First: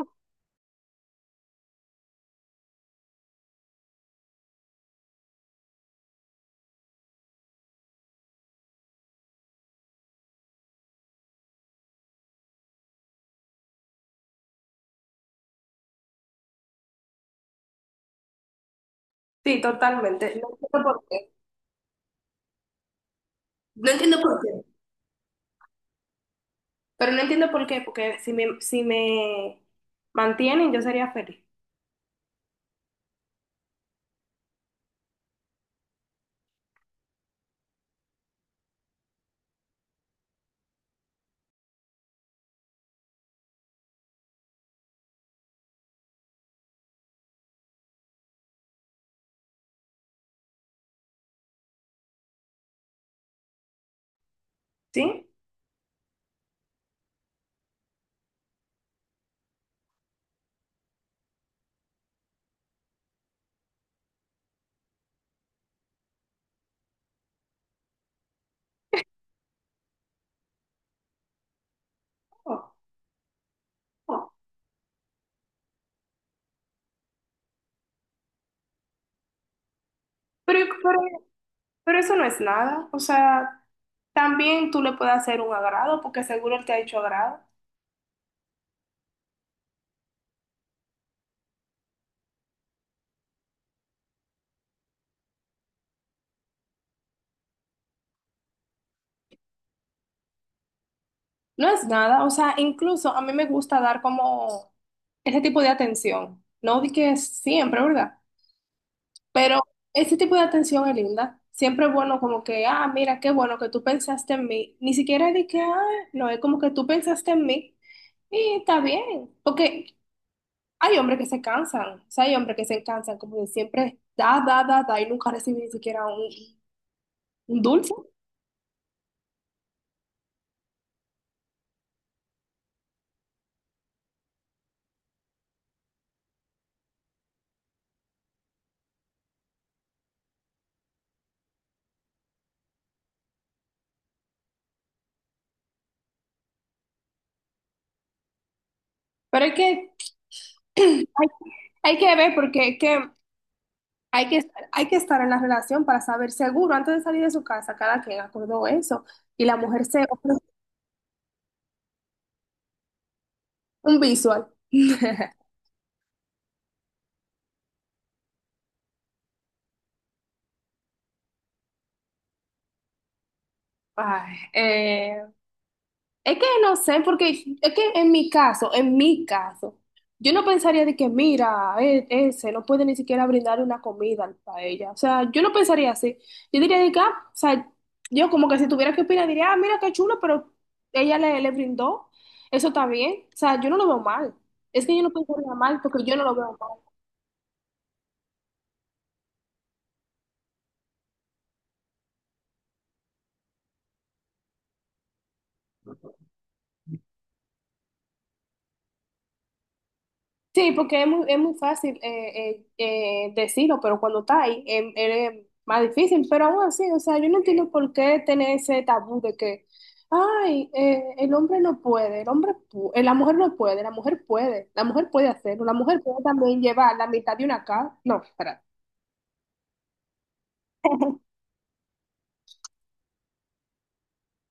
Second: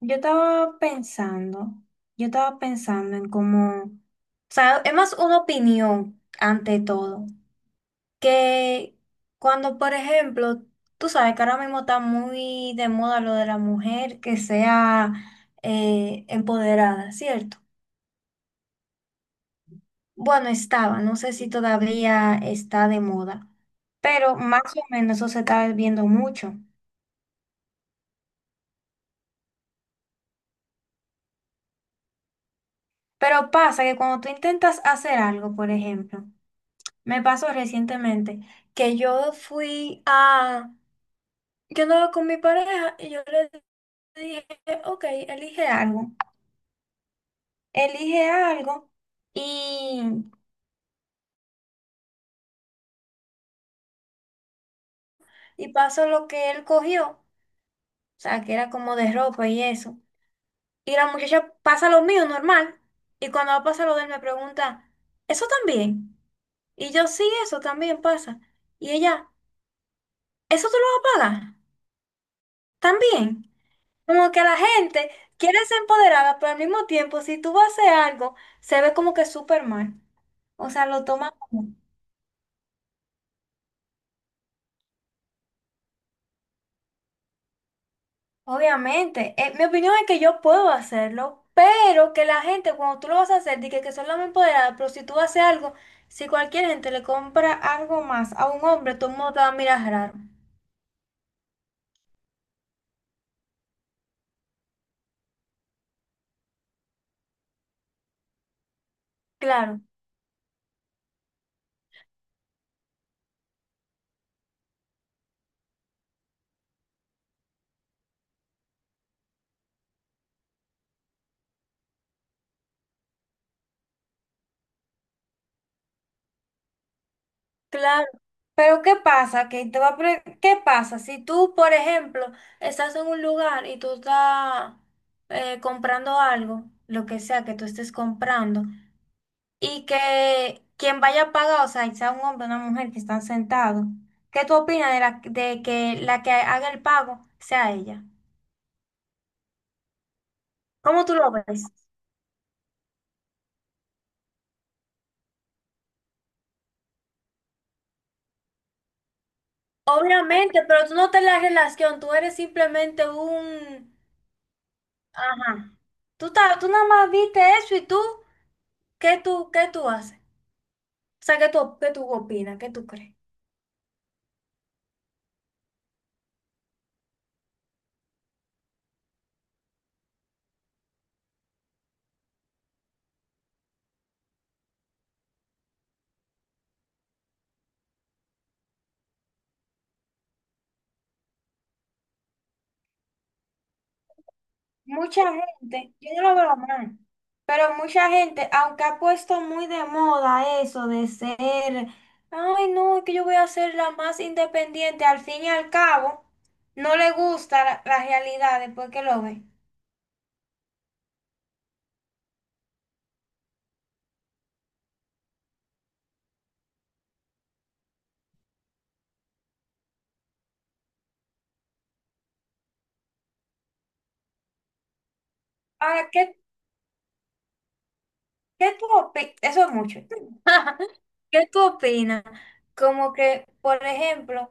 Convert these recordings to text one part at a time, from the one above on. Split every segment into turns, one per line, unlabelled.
Yo estaba pensando, yo estaba pensando en cómo, o sea, es más una opinión ante todo, que cuando, por ejemplo, tú sabes que ahora mismo está muy de moda lo de la mujer que sea empoderada, ¿cierto?
Sí, totalmente. No
Bueno,
entiendo
estaba,
por
no
qué.
sé si todavía está de moda,
No entiendo
pero
por
más
qué.
o menos eso se está viendo mucho.
Pero no entiendo por qué, porque si me mantienen, yo sería feliz.
Pero pasa que cuando tú intentas hacer algo, por ejemplo, me pasó recientemente que yo andaba con mi pareja y yo le dije, ok, elige algo y,
¿Sí?
y pasó lo que él cogió, o sea, que era como de ropa y eso. Y la muchacha pasa lo mío normal y cuando pasa lo de él me pregunta, ¿eso también? Y yo sí, eso también pasa. Y ella, ¿eso tú lo vas a pagar?
Oh,
También. Como
oh.
que la gente quiere ser empoderada, pero al mismo tiempo, si tú vas a hacer algo, se ve como que súper mal.
Pero,
O sea,
pero,
lo toma como.
pero eso no es nada. O sea, también tú le puedes hacer un agrado, porque seguro él te ha hecho agrado.
Obviamente, mi opinión es que yo puedo hacerlo, pero que la gente, cuando tú lo vas a hacer, dice que son las más empoderadas, pero si tú haces algo, si cualquier gente le compra algo más a un hombre, todo el mundo te va a mirar raro.
No es nada. O sea, incluso a mí me gusta dar como ese tipo de atención. No di que siempre, ¿verdad? Pero
Claro.
ese tipo de atención es linda. Siempre es bueno como que, ah, mira, qué bueno que tú pensaste en mí. Ni siquiera de que, ah, no, es como que tú pensaste en mí. Y está bien, porque hay hombres que se cansan, o sea, hay hombres que se cansan como de siempre da, da, da, da y nunca reciben ni siquiera un dulce.
Claro, pero ¿qué pasa? Que te va a pre- ¿Qué pasa si tú, por ejemplo, estás en un lugar y tú estás comprando algo, lo que sea que tú estés comprando, y que quien vaya a pagar, o sea, sea un hombre o una mujer que están sentados, ¿qué tú opinas de que la que haga el pago sea ella?
Pero hay que,
¿Cómo
hay,
tú lo ves?
hay que ver porque es que hay que estar en la relación para saber seguro antes de salir de su casa, cada quien acordó eso. Y la mujer se ofrece
Obviamente, pero tú no te la relación, tú eres simplemente un,
un visual.
ajá. Tú, tú nada más viste eso y tú, ¿qué tú haces? O sea, ¿qué tú opinas? ¿Qué tú crees?
Ay, es que no sé, porque es que en mi caso, yo no pensaría de que, mira, ese no puede ni siquiera brindar una comida para ella. O sea, yo no pensaría así. Yo diría de que, ah, o sea, yo como que si tuviera que opinar, diría, ah, mira qué chulo, pero ella le brindó. Eso está bien. O sea, yo no lo veo mal. Es que yo no
Mucha
pensaría mal
gente,
porque
yo
yo no
no
lo
lo
veo
veo
mal.
mal, pero mucha gente, aunque ha puesto muy de moda eso de ser, ay no, es que yo voy a ser la más independiente, al fin y al cabo, no le gusta la realidad después que lo ve.
Sí, porque es muy fácil decirlo, pero cuando está ahí es más difícil. Pero aún así, o sea, yo no entiendo por qué tener ese tabú de que, ay, el hombre no puede, la mujer no puede, la mujer puede, hacerlo, la mujer
Ahora,
puede
¿qué,
también llevar la mitad de una casa. No, espera.
qué tú opinas? Eso es mucho. ¿Qué tú opinas? Como que, por ejemplo,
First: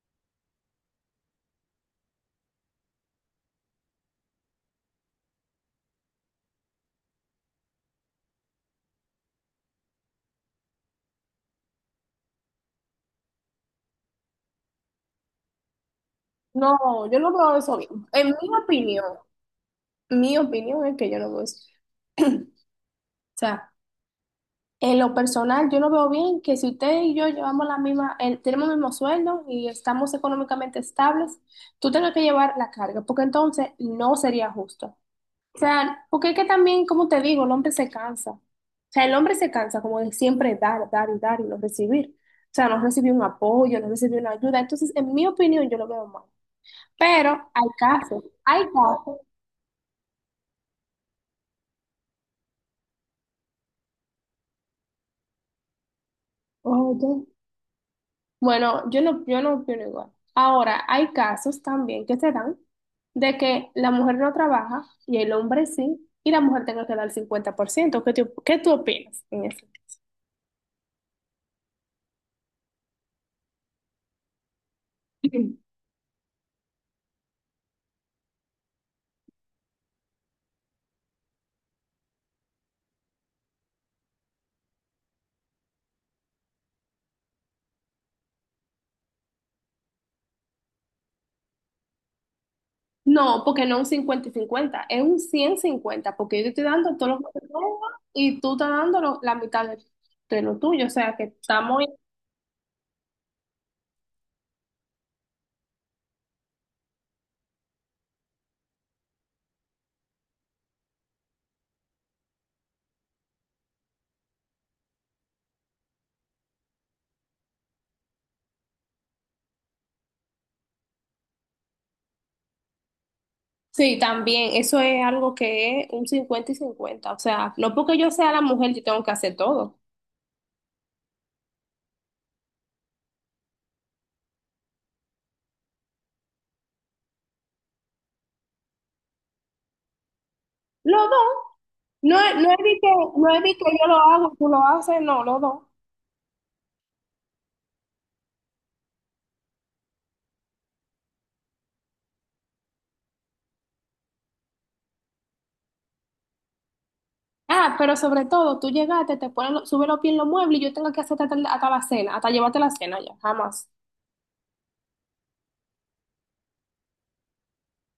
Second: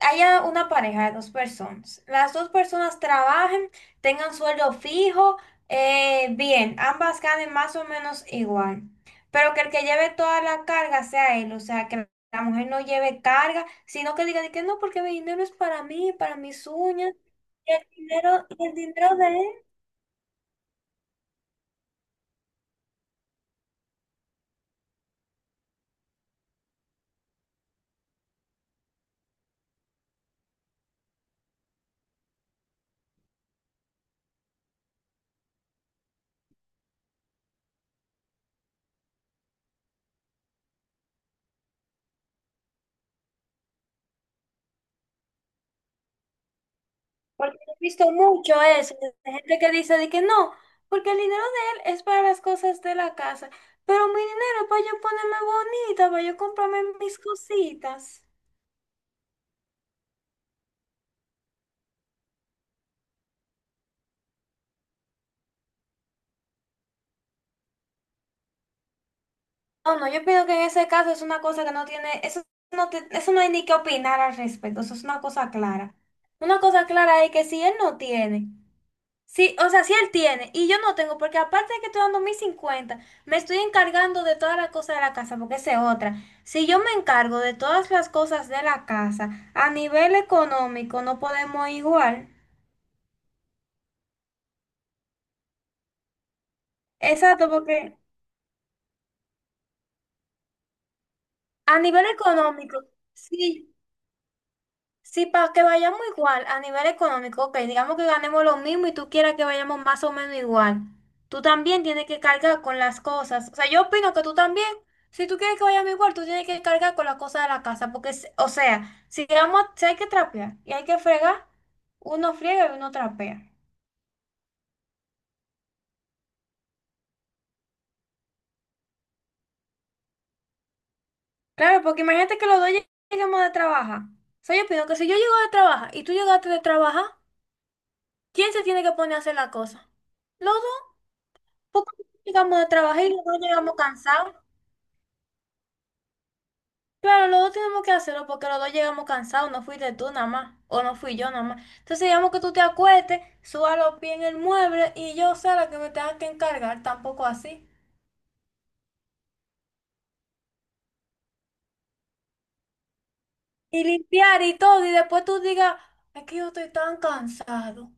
haya una pareja de dos personas. Las dos personas trabajen, tengan sueldo fijo, bien, ambas ganen más o menos igual. Pero que el que lleve toda la carga sea él, o sea, que la mujer no lleve carga, sino que diga de que no, porque mi dinero es para mí, para mis
No,
uñas,
yo no veo
y
eso
el
bien.
dinero, y el dinero
Opinión,
de él.
mi opinión es que yo no veo eso. O sea. En lo personal, yo no veo bien que si usted y yo llevamos la misma, tenemos el mismo sueldo y estamos económicamente estables, tú tengas que llevar la carga, porque entonces no sería justo. O sea, porque es que también, como te digo, el hombre se cansa. O sea, el hombre se cansa como de siempre dar, dar y dar y no recibir. O sea, no recibir un apoyo, no recibir una ayuda. Entonces, en mi opinión, yo lo veo mal. Pero
Porque
hay
he visto
casos,
mucho
hay
eso,
casos.
de gente que dice de que no, porque el dinero de él es para las cosas de la casa, pero mi dinero es para yo ponerme bonita, para yo comprarme
Oye.
mis cositas.
Bueno, yo no opino igual. Ahora, hay casos también que se dan de que la mujer no trabaja y el hombre sí, y la mujer tenga que dar el 50%. ¿Qué tú opinas en eso?
Oh, no, yo pienso que en ese caso es una cosa que no tiene, eso no, eso no hay ni que opinar al respecto, eso es una cosa clara. Una cosa clara es que si él no tiene. Sí, o sea, sí él tiene, y yo no tengo, porque aparte de que estoy dando mis 50, me estoy encargando de todas las cosas de la casa, porque esa es otra. Si yo me encargo de todas las cosas de la casa, a nivel económico no podemos igual.
No, porque no un 50-50, es un 100-50, porque yo te estoy dando todo lo que
Exacto,
tengo
porque
y tú estás dando la mitad de lo tuyo. O sea, que
a
estamos...
nivel económico, sí. Sí, para que vayamos igual a nivel económico, ok, digamos que ganemos lo mismo y tú quieras que vayamos más o menos igual. Tú también tienes que cargar con las cosas. O sea, yo opino que tú también, si tú quieres que vayamos igual, tú tienes que cargar con las cosas de la casa, porque, o sea, si, vamos, si hay que trapear y hay que fregar, uno friega y uno trapea.
Sí, también, eso es algo que es un 50-50, o sea, no porque yo sea la mujer, yo tengo que hacer todo.
Claro, porque imagínate que los dos lleguemos de trabajar. O sea, yo opino que si yo llego de trabajar y tú llegaste de trabajar, ¿quién se tiene que poner a hacer la cosa? Los dos.
Los dos.
Porque
No, no es
llegamos de
de que,
trabajar y los
no
dos
es de que
llegamos
yo lo hago,
cansados.
tú lo haces, no, los dos.
Claro, los dos tenemos que hacerlo porque los dos llegamos cansados. No fuiste tú nada más, o no fui yo nada más. Entonces, digamos que tú te acuestes, suba los pies en el mueble y yo sea la que me tenga que encargar, tampoco así.
Ah, pero sobre todo, tú llegaste, te pones, subes los pies en los muebles y yo tengo que hacerte hasta la cena, hasta llevarte la cena ya, jamás.
Y limpiar y todo, y después tú digas, es que yo estoy tan cansado.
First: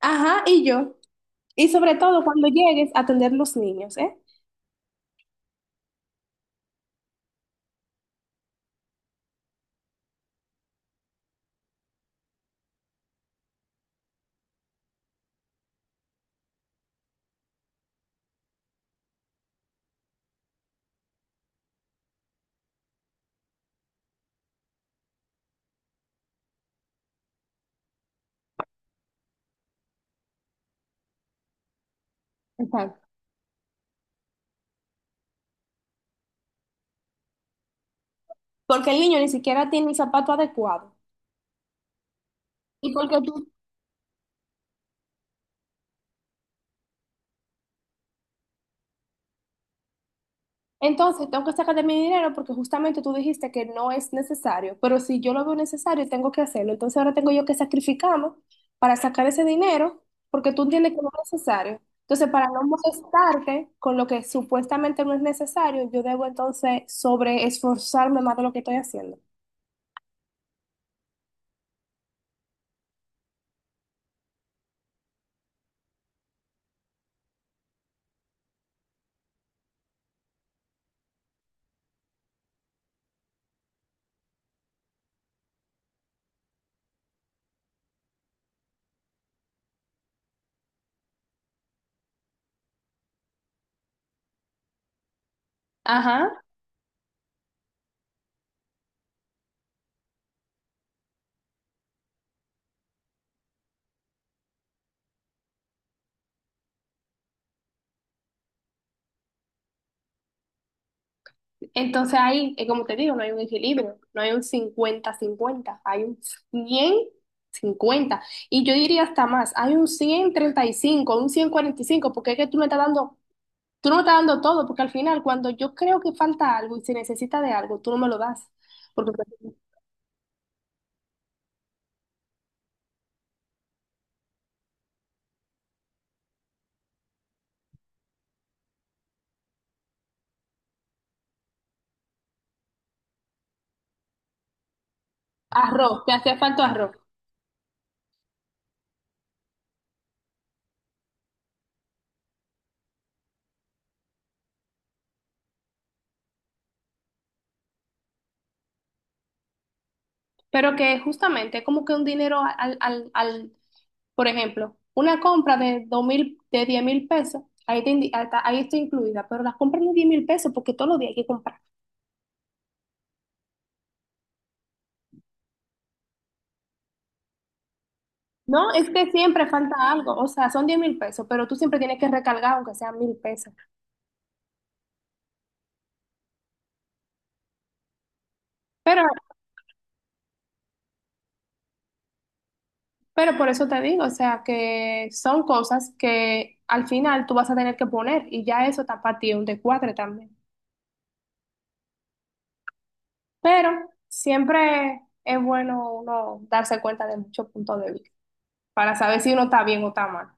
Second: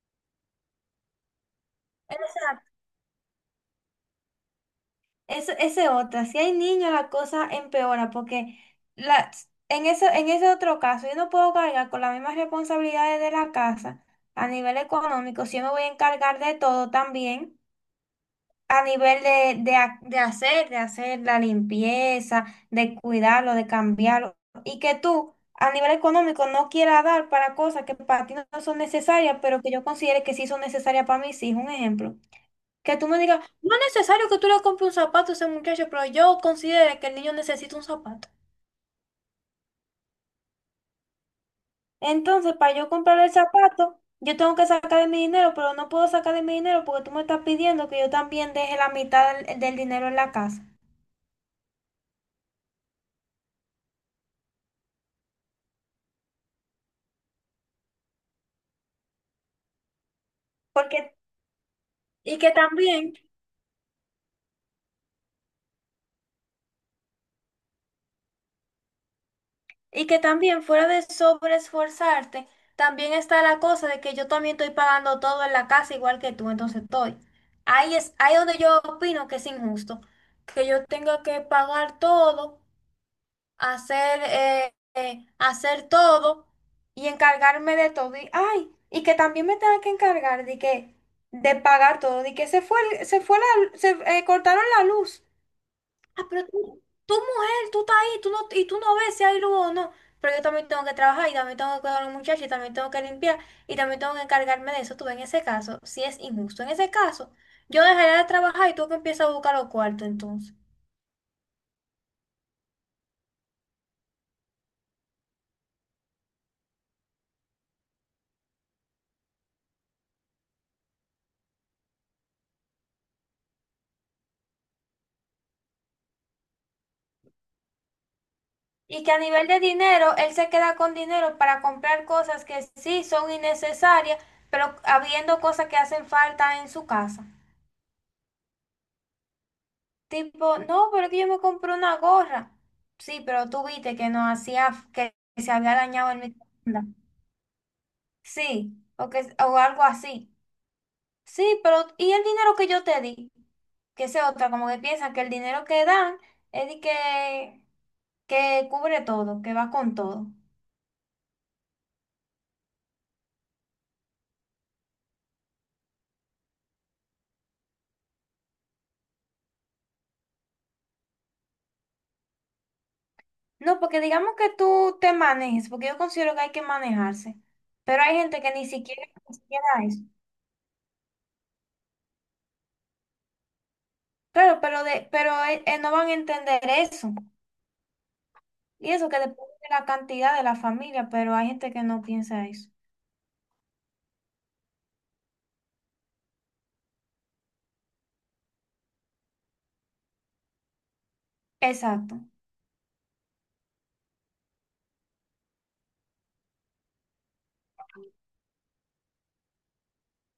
Ajá, y yo. Y sobre todo cuando
Exacto.
llegues, a atender los niños, ¿eh?
Eso, ese otra, si hay niños la cosa empeora porque la, en ese otro caso yo no puedo cargar con las mismas responsabilidades de la casa a nivel económico, si yo me voy a encargar de todo también a nivel de hacer la limpieza, de cuidarlo, de cambiarlo y que tú a nivel económico no quieras dar para cosas que para ti no son necesarias, pero que yo considere que sí son necesarias para mis hijos, un ejemplo. Que
Exacto.
tú me digas, no es necesario que tú le compres un zapato a ese muchacho, pero yo considero que el niño necesita un zapato.
Porque el niño ni siquiera tiene el zapato adecuado.
Entonces, para yo
Y porque
comprar el
tú
zapato, yo tengo que sacar de mi dinero, pero no puedo sacar de mi dinero porque tú me estás pidiendo que yo también deje la mitad del dinero en la casa.
Entonces, tengo que sacar de mi dinero porque justamente tú dijiste que no es necesario, pero si yo lo veo necesario, tengo que hacerlo. Entonces, ahora tengo yo que sacrificarme para sacar ese dinero porque tú entiendes que
Porque,
no es necesario. Entonces,
y
para
que
no
también,
molestarte con lo que supuestamente no es necesario, yo debo entonces sobre esforzarme más de lo que estoy haciendo.
y que también fuera de sobreesforzarte, también está la cosa de que yo también estoy pagando todo en la casa igual que tú, entonces estoy. Ahí es, ahí donde yo opino que es injusto, que yo tenga que pagar todo, hacer todo y encargarme de todo. Ay, y que también me tenga que encargar de pagar todo, de que se fue, el- se fue la, se cortaron la luz. Ah,
Ajá.
pero tú, mujer, tú estás ahí, tú no, y tú no ves si hay luz o no. Pero yo también tengo que trabajar y también tengo que cuidar a los muchachos y también tengo que limpiar y también tengo que encargarme de eso. Tú ves, en ese caso, si es injusto. En ese caso, yo dejaría de trabajar y tú que empiezas a buscar los cuartos entonces.
Entonces ahí, como te digo, no hay un equilibrio, no hay un 50-50, hay un 100-50. Y yo diría hasta más, hay un 135, un 145, porque es que tú me estás dando, tú no me estás dando todo, porque al final cuando yo creo que falta algo y se necesita de algo, tú no me lo das.
Y
Porque
que a
por
nivel
ejemplo,
de dinero, él se queda con dinero para comprar cosas que sí son innecesarias, pero habiendo cosas que hacen falta en su casa. Tipo, no, pero es que yo me compré una gorra. Sí, pero tú viste que no hacía, que se había
arroz,
dañado
te
el
hace falta
microondas.
arroz.
Sí, o, que, o algo así. Sí, pero ¿y el dinero que yo te di? Que sea otra, como que piensan que el dinero que dan es que cubre todo, que va con todo.
Pero que justamente es como que un dinero al. Por ejemplo, una compra de 2,000, de 10,000 pesos, ahí, ahí está incluida, pero las compras de 10,000 pesos porque todos los días hay que comprar.
No, porque digamos que tú te manejes, porque yo considero que hay que manejarse, pero hay gente que ni
No, es
siquiera
que siempre
considera
falta
eso.
algo, o sea, son 10,000 pesos, pero tú siempre tienes que recargar aunque sean 1,000 pesos.
Claro, pero no van a entender eso. Y
Pero,
eso que depende de la cantidad de la familia, pero hay gente que no piensa eso.
pero por eso te digo, o sea, que son cosas que al final tú vas a tener que poner y ya eso está para ti un descuadre también.
Exacto.
Pero siempre es bueno uno darse cuenta de muchos puntos de vista para saber si uno está bien o está mal.